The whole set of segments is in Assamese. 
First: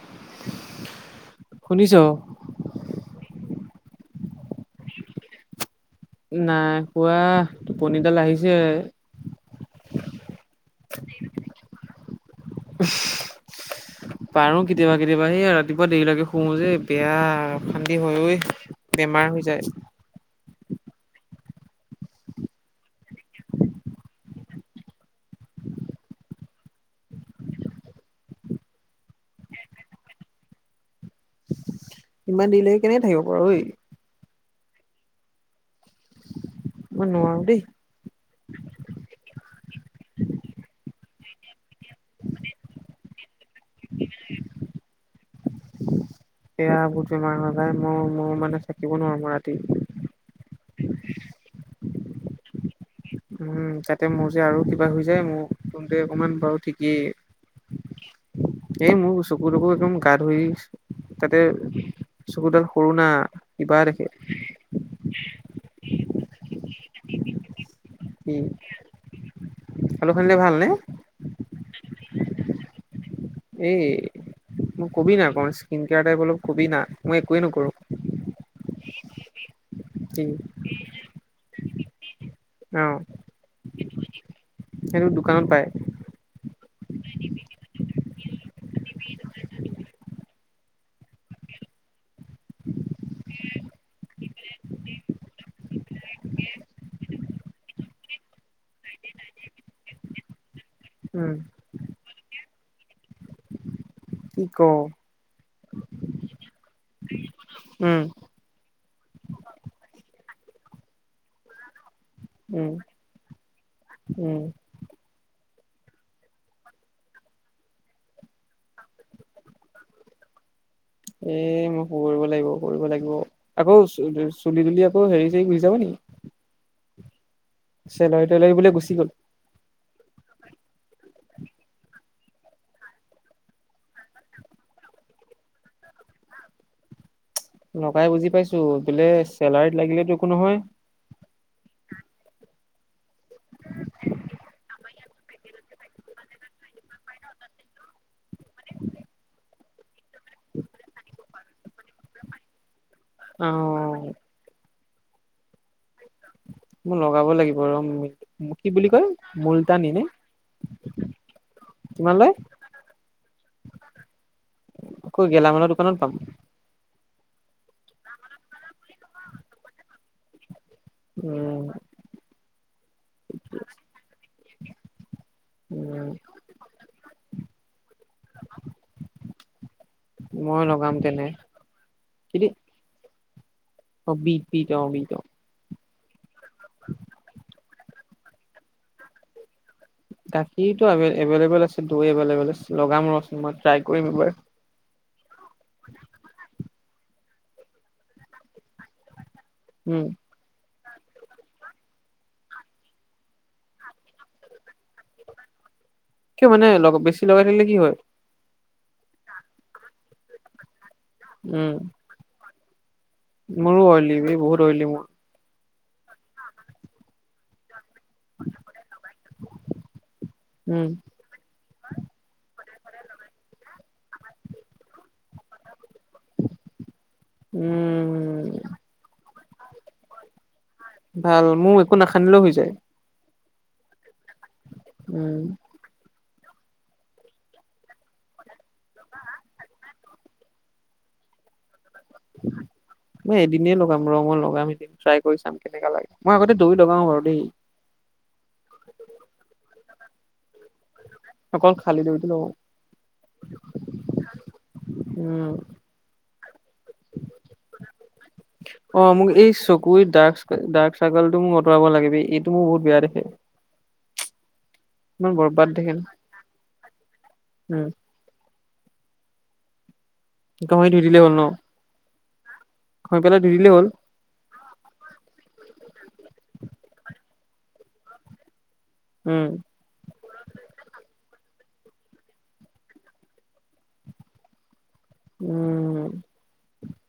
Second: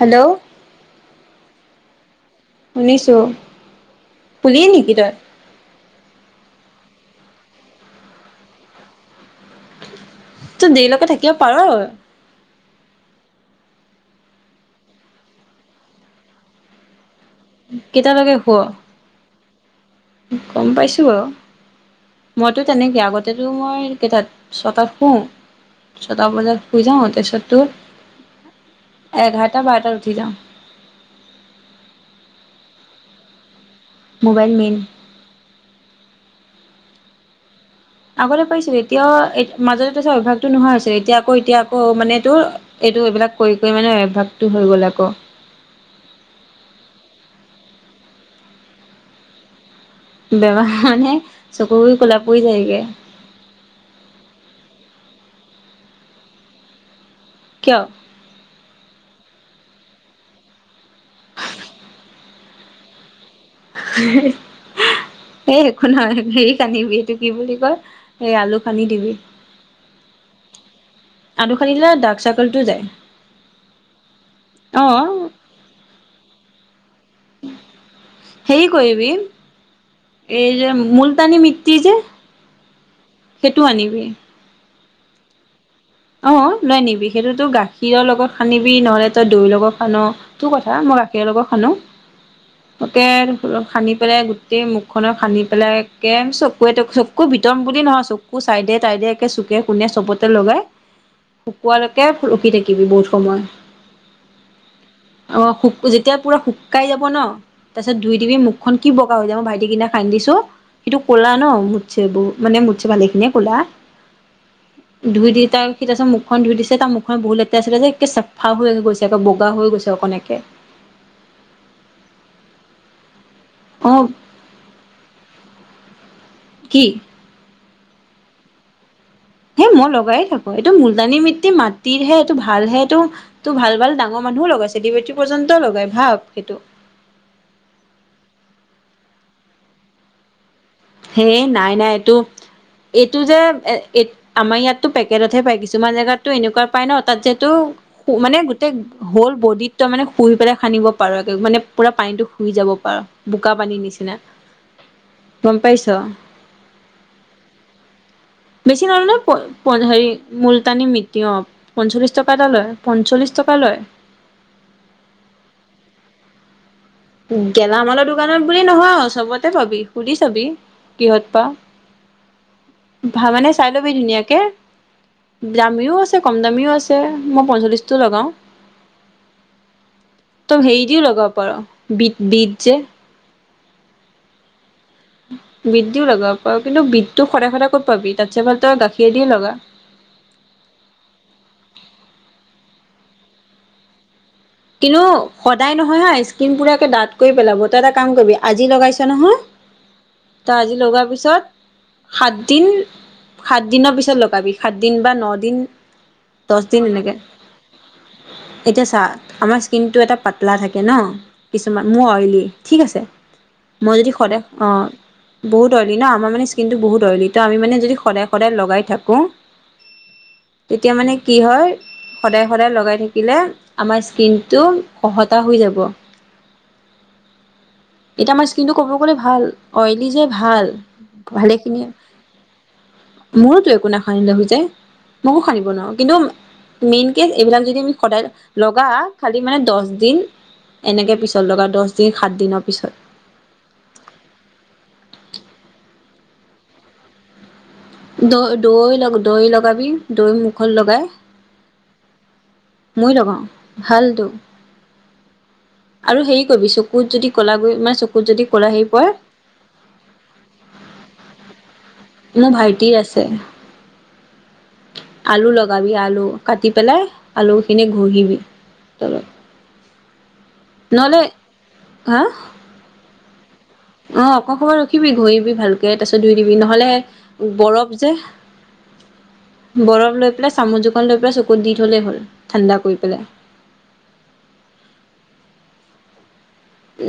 হেল্ল' শুনিছ শুনিছোঁ শুলিয়েই নেকি তই? নাই শুৱা টোপনিডাল আহিছে। তই দেৰিলৈকে থাকিব পাৰ? উহু পাৰোঁ কেতিয়াবা কেতিয়াবা সেয়া ৰাতিপুৱা দেৰিলৈকে শুও যে বেয়া অশান্তি হৈ কেইটালৈকে ঐ শুৱ বেমাৰ হৈ যায়। গম পাইছোঁ বাৰু মইতো তেনেকে আগতেটো মই কেইটাত ছটাত শুও ছটা বজাত শুই যাওঁ তাৰপিছত তো এঘাৰটা বাৰটাত উঠি যাওঁ। ইমান দেৰিলৈকে কেনেকে থাকিব পাৰ ঐ? Mobile main. মই নোৱাৰোঁ দেই। আগতে পাৰিছিলোঁ এতিয়াও এ মাজতে তাৰপিছত অভ্যাসটো নোহোৱা হৈছিল এতিয়া আকৌ এতিয়া আকৌ মানে তোৰ এইটো এইবিলাক কৰি কৰি মানে অভ্যাসটো হৈ গ'ল আকৌ। সেয়া বহুত বেমাৰ হৈ যায় মই মই মানে থাকিব নোৱাৰো মই ৰাতি। বেমাৰ মানে চকু গুৰি ক'লা পৰি যায়গে। উম তাতে মোৰ যে আৰু কিবা হৈ যায় মোক তোতে অকণমান বাৰু ঠিকেই। কিয়? এই মোৰ চকু তকো একদম গা ধৰি গৈছে তাতে চকুডাল সৰু না। কিবা দেখে এহু এ একো নহয় সেই কান্দিব এইটো কি বুলি কয় এই কি আলু খানি দিবি। আলু খানিলে ভাল নে? আলু খানিলে ডাৰ্ক চাৰ্কটো যায়। এই মোক কবি না অ', অকণ ইস্কিন কেয়াৰ টাইপ অলপ কবি না মই একোৱেই নকৰোঁ। সেই কৰিবি কি এই যে মূলতানী মিটি যে অহ সেইটো আনিবি সেইটো দোকানত পাই। অ লৈ অনিবি সেইটোতো গাখীৰ লগত হানিবি নহলে তই দৈৰ লগত হান তোৰ কথা মই গাখীৰ লগত হানো। [unintelligible] হানী পেলাই গোটেই মুখে চুখেনক হানী পেলাই একে চকুৱে চকুৱে কু বিতম বুলি নহয় চকুৰ চাইডে তাইডে একে চুকে কোনে চবতে লগাই, উম শুকোৱালৈকে ৰখি থাকিবি বহুত সময়। কি ক অ শু যেতিয়া পুৰা শুকাই যাব ন তাৰপিছত উম ধুই দিবি মু খন কি বগা হৈ হৈছোয় মই ভাইটি সেইদিনা হানিছো সিটো ক'লা ন মুঠছে বহুত। মানে উম মুঠ চে ভালিখিনিয়ে ক'লা উম দুই দুটাক, সি তাৰিছত মুখন ধুই দিছে তাৰ মুখন বহুত লতেৰাছিল যে একে চাফা হৈ গৈছে একৌ বগা হৈ গৈছে অকণ একে, এ মোক কৰিব লাগিব কৰিব লাগিব আকৌ, অ তুলি আকৌ হৰি গৰি যাব নেকি, কি। চেলাৰি তেলাৰি বোলে গুচি গ'ল। হে মই লগাই থাকো এইটো মূলতানী মিটি মাটিৰ হে এইটো ভাল হে এইটো, তো ভাল ভাল ডাঙৰ মানুহও লগাই ছেলিবেটি পৰ্যন্তও লগাই ভাব সেইটো। লগাই বুজি পাইছো বোলে চেলাৰীত লাগিলেটো একো নহয়। হে নাই নাই এটো, এইটো যে আমাৰ ইয়াতো পেকেটতহে পায় কিছুমান জেগাত। এনেকুৱা পাই ন তাত যিহেতটো মানে গোটেই হ'ল বডিত, ত মানে শুই পেলাই খানিব পাৰো এক মানে পুৰা পানীটো শুই যাব পাৰো অ বোকা পানীৰ নিচিনা। গম পাইছ। মই লগাব লাগিব ৰোম গৈ। বেছি নহ নহ হেৰি মুলতানী মিতিয় অ, পঞ্চল্লিশ টকা এটা লয় পঞ্চল্লিশ টকা লয়। ক গেলা মালৰ দোকানত পাম। গেলা মালৰ দোকানত বুলি নহয় চবতে পাবি সুধি চাবি কিহত পাও, উম ভানে চাই লবি ধুনীয়াকে, দামীও উম আছে কম দামীও আছে মই পঞ্চল্লিশটো লগাওঁ, মই তম হেৰি লগাম দিও তেনে লগাব পাৰি বিট বিট যে, অ বিট বিট অ বিট, বিট দিও লগাব পাও কিন্তু বিটটো সদায় সদায় ক'ত পাবি তাতছে ভাল তই গাখীৰদিও লগা। গাখীৰতটো এভেইলেবল আছে দৈ এভেইলেবল আছে লগাম ৰচোন মই ট্ৰাই কৰিম এবাৰ। কিন্তু সদায় নহয় হা স্কিন পোৰা একে ডাঁত, কৰি পেলাব তই এটা কাম কৰিবি আজি লগাইছ নহয় উম তই আজি লগোৱাৰ পিছত। সাতদিন সাতদিনৰ পিছত লগাবি সাতদিন বা ন দিন। কিয় দহ মানে দিন লগ এনেকে বেছি লগাই থাকিলে কি হয় এতিয়া চা আমাৰ স্কিনটো এটা প পাতলা থাকে ন উম কিছুমান মোৰ অইলী ঠিক আছে মোৰো মই অইলি যদি বে সদায় বহুত অইলি অঁ, মোৰ বহুত অইলি ন আমাৰ মানে স্কিনটো বহুত অইলী ত আমি মানে যদি সদায় সদায় লগাই থাকো। উম তেতিয়া মানে কি হয় সদায় সদায় লগাই থাকিলে আমাৰ কিন্তু খহতা হৈ যাব। উম, এতিয়া আমাৰ স্কিনটো কবগলে ভাল অইলি যে ভাল। ভাল মোৰ ভালেখিনিয়ে একো নাসানিলেও হৈ যায়। মোৰোতো একো নাসানিলে আহোঁতে। উম মইয়ো সানিব নোৱাৰোঁ। কিন্তু, মেইনকে, এইবিলাক যদি আমি সদায় লগাওঁ। খালি মানে, দহ দিন, এনেকে পিছত লগাও, দহ দিন-সাত দিনৰ পিছত। মই এদিনে লগাম ৰ' লগাম, এদিন ট্ৰাই কৰি চাম, কেনেকা লাগে। মই আগতে দৈয়ো লগাও বাৰু দেই। দৈ-দৈ দৈ লগাবি, দৈ মুখত লগাই। অকল খালি দৈটো লগাওঁ। মই লগাওঁ, ভালতো। উম! আৰু হেৰি কৰিবি, চকুত যদি ক'লা গুৰি, মানে, চকুত যদি ক'লা হেৰি অ পৰে, মোক এই, চকুৰ ডাৰ্ক-ডাৰ্ক চাৰ্কলটো মোক আতৰাব লাগে বে। এইটো মোৰ বহুত ভাইটিৰ বেয়া দেখে! আছে ইমান আলু বৰবাদ লগাবি, দেখে ন। আলু। কাটি পেলাই, আলু খিনি উম ঘহিবি তলত। তই দি দিলেই নহ'লে হ'ল ন'। হা? গৈ পেলাই ধুই দিলেই হ'ল। অ'! অকমান ৰখিবি, ঘহিবি ভালকে। তাৰ পিছত, ধুই দিবি, নহ'লে বৰফ যে। [inaudible] উম! বৰফ লৈ পেলাই, চামুচ এখন লৈ পেলাই, চকুত দি থলেই হ'ল, ঠাণ্ডা কৰি পেলাই। উম!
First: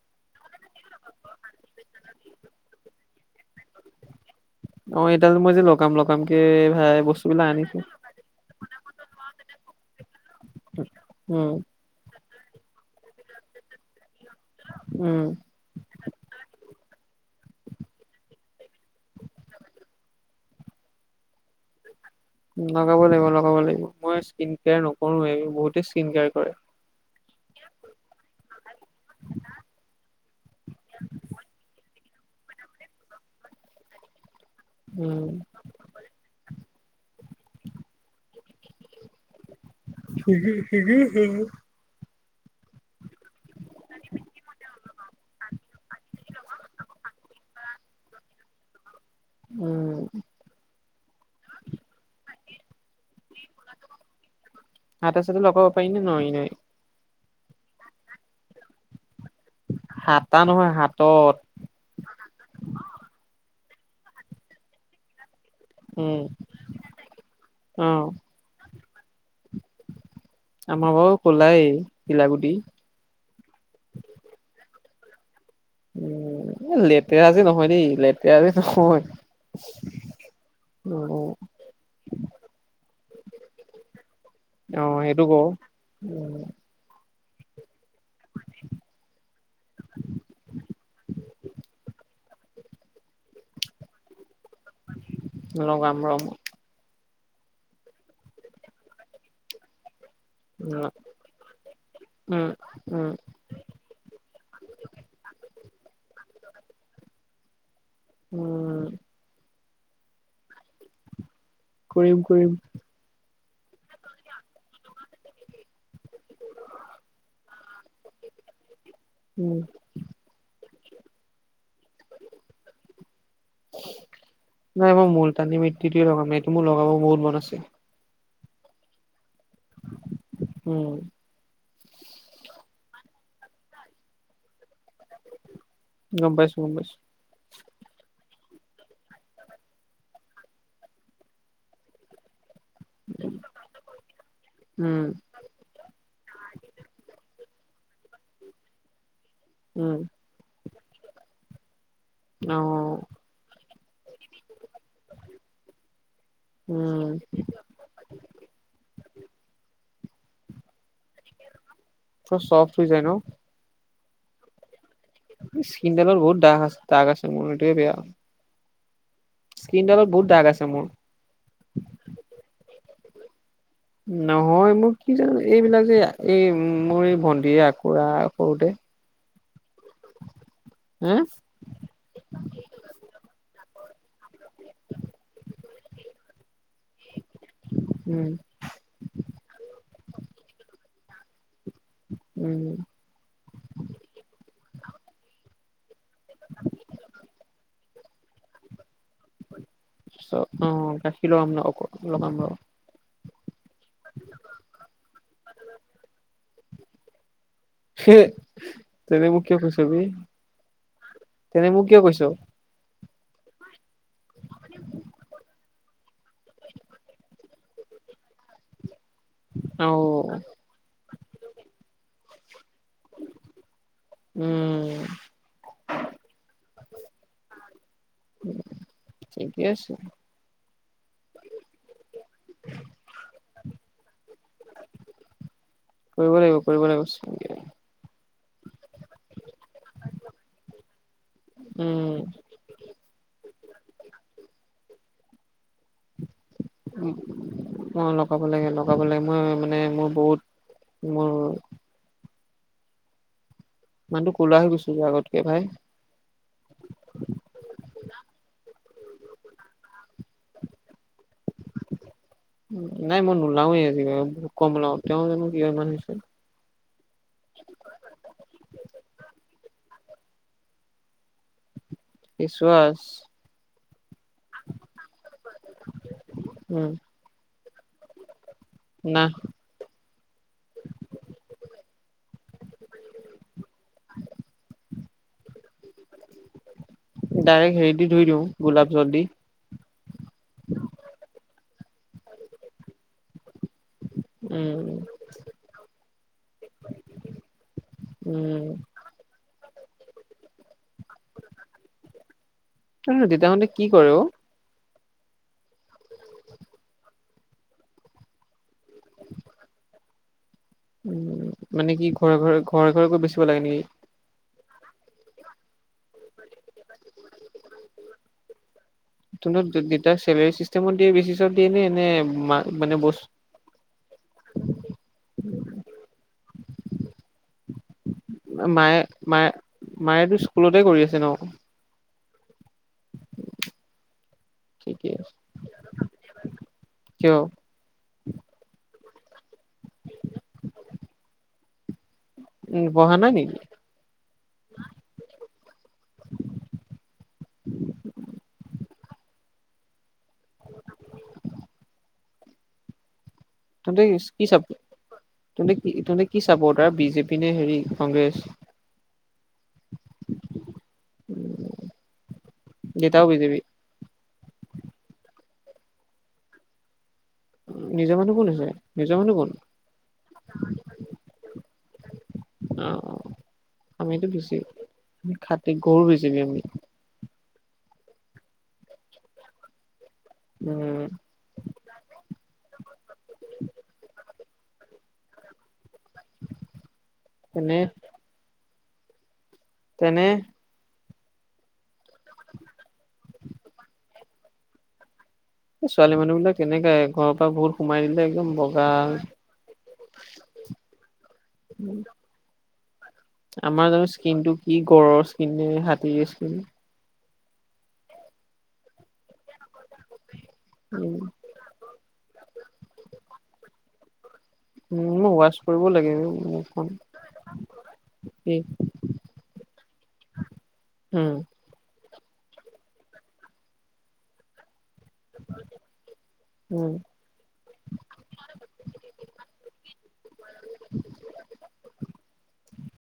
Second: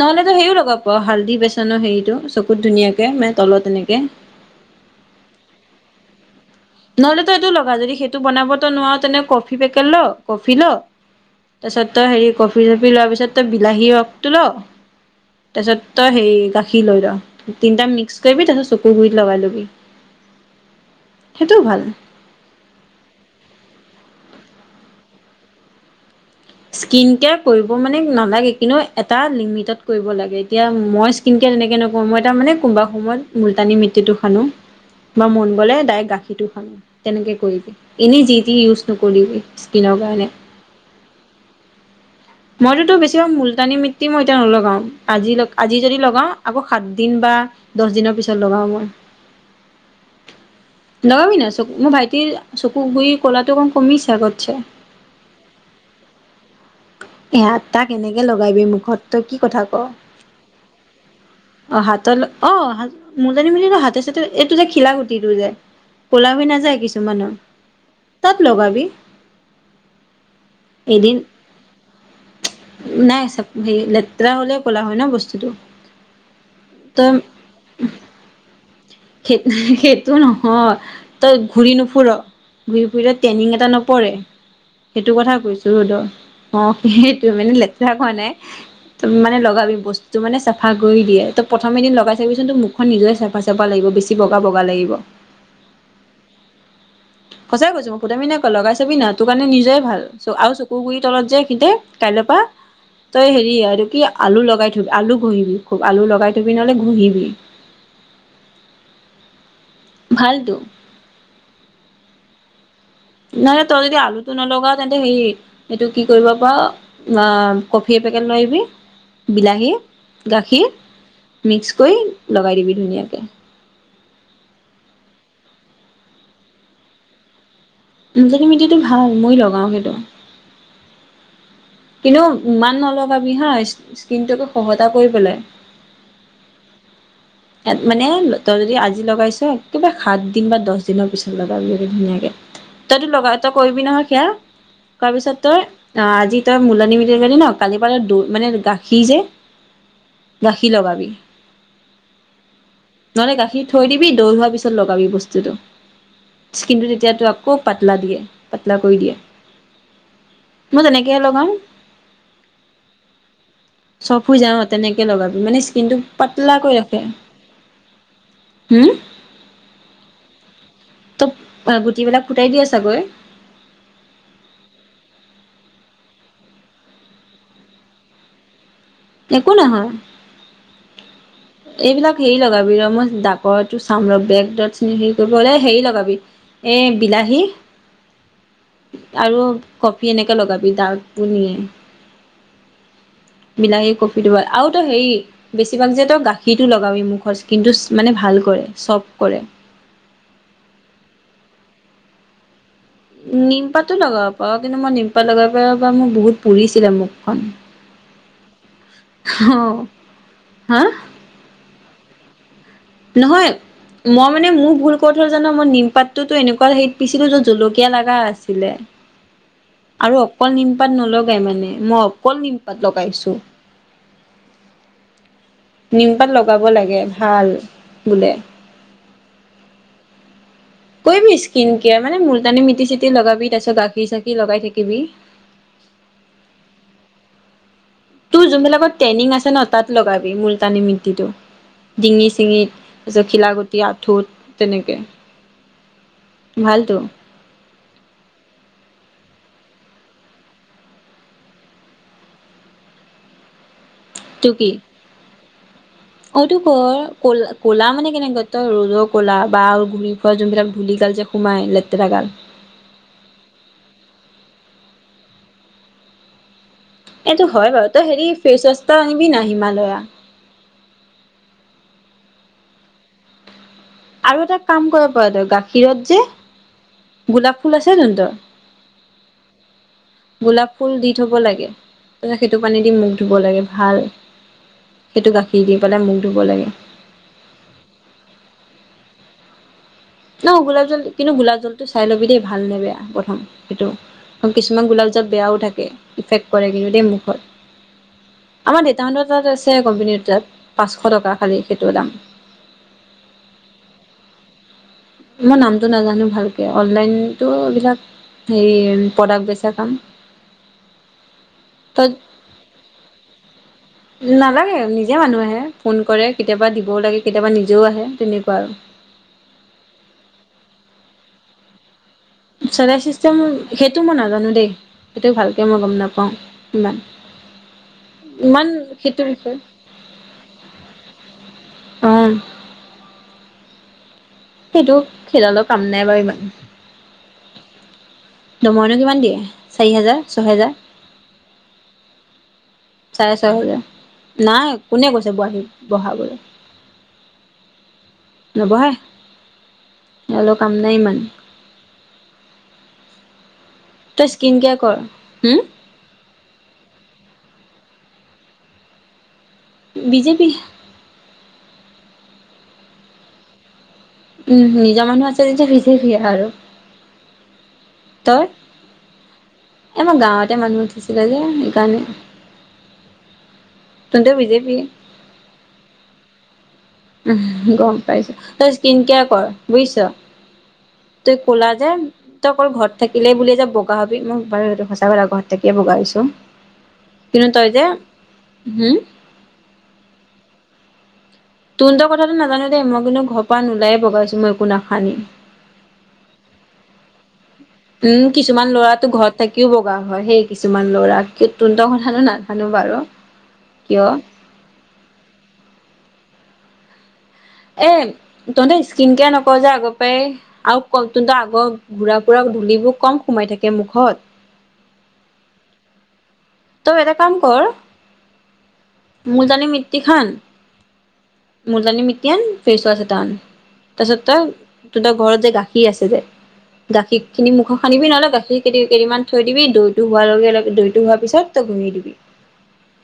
নহ'লেতো সেৰিও লগাব পাৰ, হালধি বেচনৰ সেৰিটো চকুত ধুনীয়াকে! মানে, তলত এনেকে। অ'! এডাল মই যে, লগাম-লগামকে নহ'লে, তই এইটো লগা যদি, সেইটো বনাবতো নোৱাৰ, তেনে কফি পেকেট ল', কফি ল'। উম! তাৰপিছত তই সেৰি, কফি-চফি লোৱাৰ পিছত, তই বিলাহী ৰসটো ল'। উম তাৰপিছত, তই সেৰি, গাখীৰ লৈ ল', তিনটা মিক্স কৰিবি। তাৰপিছত, চকুৰ গুৰিত লগাই লগাবি। সেইটোও ভাল! লগাব লাগিব, লগাব লাগিব। মই স্কিন কেয়াৰ নকৰোৱে, এই বহুতেই স্কিন কেয়াৰ কৰে। স্কিন কেয়াৰ কৰিব মানে, নালাগে। কিন্তু, এটা লিমিটত কৰিব লাগে। এতিয়া, মই স্কিন কেয়াৰ তেনেকে নক মই তাৰমানে, কোনোবা সময়ত, মূলতানি মিট্টিটো সানো উম বা মন গ'লে, ডাইৰেক্ট গাখীৰটো সানো। তেনেকে কৰিবি। এনেই, যি তি ইউজ নকৰিবি স্কিনৰ কাৰণে। [unintelligible] মইতোতো বেছিভাগ, মূলতানি মিট্টি, মই এতিয়া, নলগাওঁ। আজি, আজি যদি লগাওঁ, আকৌ সাত দিন বা দহ দিনৰ পিছত লগাওঁ মই। উম! লগাবি নাই? [unintelligible] মোৰ ভাইটিৰ চকু গুৰি ক'লাটো অকণ কমিছে, আগতছে। আটা-চাটা লগাব পাৰি নে নোৱাৰি-নোৱাৰি? এ, আটা কেনেকে লগাই বে মুখত, তই কি কথা ক'? হাতা নহয় হাতত অ'! হাতৰ অ'! মূলতানি মিট্টিটো হাতে-চাতে, এইটো যে, ঘিলা গুটিটো যে। উম ক'লা হয় নাযায় কিছুমানৰ, অ তাত লগাবি। আমাৰ বাৰু এদিন ক'লাই, ঘিলাগুটি। নাই চব, সেৰি লেতেৰা হ'লেও, ক'লা হয় ন' বস্তুটো। উম! এ, তই লেতেৰাজে নহয় দেই, লেতেৰাজে নহয়। সেই, সেইটো নহয়, উম তই ঘূৰি নুফুৰ। ঘূৰি ফুৰিলে, টেনিং এটা নপৰে। অ সেইটো কথা ক কৈছো, ৰ' উম অ'! সেইটোৱে মানে, লে বিলাক হোৱা নাই। ত' মানে লগাবি বস্তু মানে চাফা কৰি দিয়ে ত' প্ৰথম এদিন লগাই চাবিচোন তোৰ মুখখন নিজে চাফা চাফা লাগিব বেছি বগা বগা লাগিব। লগাম ৰ' মই। সঁচাকে কৈছোঁ মই ফটুৱামি নাইকৰা লগাই চাবি না তোৰ কাৰণে নিজৰে ভাল। চ আৰু চকুৰ উম গুৰি তলত যে সেইখিনিতে কাইলৈৰ পৰা উম উম তই সেই সেই এইটো কি আলু লগাই থবি আলু ঘঁহিবি খুব আলু লগাই থবি নহ'লে ঘঁহিবি। উম। ভালটো। কৰিম কৰিম। নহ'লে তই যদি আলুটো নলগাৱ তেন্তে সেই এইটো কি কৰিব পাৰ অ কফি এপেকেট লৈ আহিবি। উম বিলাহী, গাখীৰ মিক্স কৰি লগাই দিবি ধুনীয়াকে। নাই মই মূলতানী মিটিটোৱে লগাম এইটো মোৰ লগাব বহুত মন আছে। মূলতানী মিটিটো ভাল ময়ো লগাওঁ সেইটো। উম। কিন্তু ইমান নলগাবি হা স্কি স্কিনটো আকৌ খহতা কৰি পেলাই। গম পাইছোঁ গম পাইছোঁ। ইয়াত মানে তই যদি আজি লগাইছ একেবাৰে সাত দিন বা দছ দিনৰ পিছত লগাব যদি ধুনীয়াকে। তইতো লগা তই কৰিবি নহয় সেয়া উম কৰাৰ পিছত তই আ আজি তই মূলতানী মিটি লগালি ন কালিৰ পৰা তই দৈ মানে গাখীৰ যে উম গাখীৰ লগাবি অহ। নহ'লে গাখীৰ থৈ দিবি দৈ হোৱাৰ পিছত লগাবি বস্তুটো। স্কিনটো উম তেতিয়া তো আকৌ পাতলা দিয়ে পাতলা কৰি দিয়ে। মই তেনেকে লগাওঁ। পুৰা চফ্ট হৈ যায় ন? চফ হৈ যাওঁ অ তেনেকে লগাবি মানে স্কিনটো স্কিনডালত বহুত পাতলা দাগ কৰি আছে ৰাখ দাগ আছে মোৰ এইটোৱে বেয়া। হোম? স্কিন ডালত বহুত দাগ আছে মোৰ। ত' আ গুটিবিলাক ফুটাই দিয়া চাগৈ? নহয় মোৰ কি জানো এইবিলাক যে এই মোৰ এই ভন্টিয়ে আখুৰা সৰুতে একো নহয়। হে? এইবিলাক হেৰী লগাবি ৰ মই ডাকৰটো চাম ৰ বেগদতচ খিনি হেৰী কৰিবলে হেৰী লগাবি। এ বিলাহী উম। আৰু কফি এনেকে লগাবি দাগবোৰ নিয়ে। উম। বিলাহী, কফি দিবা আৰু তোৰ হেৰী বেছিভাগ যে তই গাখী গাখীটো লগাবি মুখৰ স্কিনটো মানে ভাল কৰে চফ কৰে। চফ অ গাখীৰ লগাম ন লগাম ৰ'। নিমপাতো লগাব পাৰ। কিন্তু মই নিমপাত লগাব পাৰ পা মোৰ বহুত পুৰিছিলে মুখখন। সে তেনে মোক কিয় অ কৈছ বে? হা তেনে মোক কিয় কৈছ? নহয় মই মানে মোৰ ভুল ক'ত হ'ল জান মই নিমপাতটোতো এনেকুৱা হেৰীত পিছিলো য'ত জলকীয়া লাগা আছিলে। অ আৰু অকল নিমপাত নলগাই মানে, মই অকল নিমপাত লগাইছো। উম! উম! নিমপাত লগাব লাগে ভাল বোলে। ঠিকে আছে, [inaudible] কৈবি স্কিন কেয়াৰ, মানে মূল তানি মিটি চিতি লগাবি, তাৰপিছত গাখীৰ চাখি লগাই থাকিবি। কৰিব লাগিব, কৰিব লাগিব। তোৰ, যোনবিলাকত টেইনিং আছে ন তাত লগাবি মুলতানি মিটিটো। উম, ডিঙি-চিঙিত, তাৰপিছত খিলাগুটি, আঁঠুত তেনেকে ভালতো উম! অ লগাব লাগে লগাব লাগে, মই মানে মোৰ বহুত মোৰ মানুহটো কুলা হৈ গৈছো যে আগতকে ভাই। অটো ক কলা ক'লা মানে কেনেকা তই ৰ'দৰ কলা বা গুৰি যোনবিলাক ধূলি গাল যে সোমাই লেতেৰা গাল। উ নাই মই নোলাওৱে আজি কালি বহুত কম উলাও। তেওঁ জানো কিয় ইমান হৈছে? এইটো হয় বাৰু তই হেৰি ফেচৱাচটো আনিবি না হিমালয়া ফেছৱাছ আৰু এটা কাম কৰিব পাৰ তই গাখীৰত যে উম! গোলাপ ফুল আছে তহতৰ? নাহ! গোলাপ ফুল দি থব লাগে, তাৰপিছত সেইটো পানী দি মুখ ধুব লাগে, ভাল! সেইটো গাখীৰ দি পেলাই মুখ ধুব লাগে। ডাইৰেক্ট হেৰি দি ধুই দিওঁ, গোলাপ জল দি। ন গোলাপ জল, কিন্তু গোলাপ জলটো চাই লবি দেই। ভাল নে বেয়া! প্ৰথম সেইটো উম, কিছুমান গোলাপ জল বেয়াও থাকে, ইফেক্ট কৰে কিন্তু দেই মুখত। উম, আমাৰ দেউতাহঁতৰ তাত আছে, কোম্পানীৰ তাত। পাঁচশ টকা খালি সেইটোৰ দাম। তহঁতৰ দেউতাহঁতে কি কৰে অ? মই নামটো নাজানো ভালকে, অনলাইনতো এইবিলাক হেৰি এই প্ৰডাক্ট বেচা কাম। উ মানে কি তই ঘৰে ঘৰে ঘৰে ঘৰে গৈ বেচিব লাগে নেকি? নালাগে! নিজে মানুহ আহে, ফোন কৰে কেতিয়াবা, দিবও লাগে, কেতিয়াবা নিজেও আহে, তেনেকুৱা আৰু। তহঁতৰ দেতাক চেলাৰী চিষ্টেমত দিয়ে বেছি চল দিয়ে নে এনে চেলেৰী চিষ্টেম সেইটো মই নাজানো দেই, সেইটো ভালকে মই গম নাপাওঁ ইমান। ইমান মায়ে, সেইটো মায়ে, বিষয়ে মায়েটো স্কুলতে কৰি আছে ন? অ সেইটো, ঠিকে আছে সেইডালৰ কাম নাই বাৰু ইমান। কিয়? দৰমহানো কিমান দিয়ে? চাৰি হেজাৰ, ছহেজাৰ, উম পঢ়া নাই চাৰে ছয় নেকি হাজাৰ, নাই কোনে কৈছে [unintelligible] নবঢ়াই, হেতৰ কাম নাই ইমান। তন্ততে তই কি স্কিন কেয়াৰ কৰ চাপৰট, হম তন্ততে কি চাপৰ্টাৰ বিজেপি নে হেৰি কংগ্ৰেছ? বিজেপি। উম! দেতাউ বিজেপি? উম! নিজৰ মানুহ আছে যেতিয়া, বিজেপিয়ে আৰু। নিজৰ মানুহ তই কোন আছে? নিজৰ মানুহ কোন? এ আমাৰ গাঁৱতে মানুহ উঠিছিলে যে সেইকাৰণে। অ অ। তেন্তে বি জে পি। উম খাটি গৰু বেচিবি আমি। উহুম গম পাইছো, তই স্কিন কেয়াৰ কৰ বুজিছ? উম। তই ক'লা যে, তই অকল ঘৰত থাকিলে বুলিয়ে যে বগা হবি মই বাৰু সেইটো সঁচা কথা ঘৰত থাকিয়ে বগা হ ছোঁ কিন্তু তই তেনে যে উম? তেনে তুহনতৰ কথাটো নাজানো দেই মই কিন্তু ঘৰ পৰা নোলায়েগাইছো মই একো নাখানি। এই ছোৱালী মানুহবিলাক এনেকায়ে ঘৰৰ পৰা বু উম কিছুমান ল'ৰাটো ঘৰত থাকিও বগা হয় সেই কিছুমান ল'ৰা তুন্তৰ কথানো না আনু বাৰু। আমাৰ ত কিয় স্কিনটো কি গড়ৰ স্কিন নে হাতীৰ স্কিন? এ তহঁতে স্কিন কেয়াৰ নকৰ যে আগৰ পৰাই আৰু ক উম তহতৰ আগৰ ঘোঁৰাবোৰক ধূলিবোৰ কম সোমাই থাকে মুখত। উম মই ৱাছ কৰিব লাগিব মোক। তই এটা কাম কৰ, মুলতানি মিটটি খান উম। মুলটানি মিটটি আন, ফেচৱাছ এটা আন তাৰপিছত তই সিহঁতৰ ঘৰত যে গাখীৰ আছে যে, উম গাখীৰ খিনি মুখ সানিবি নহ'লে গাখীৰ কেই কেইদিমান থৈ দিবি দৈটো হোৱাৰ লগে লগে দৈটো হোৱাৰ পিছত তই ঘুহি দিবি।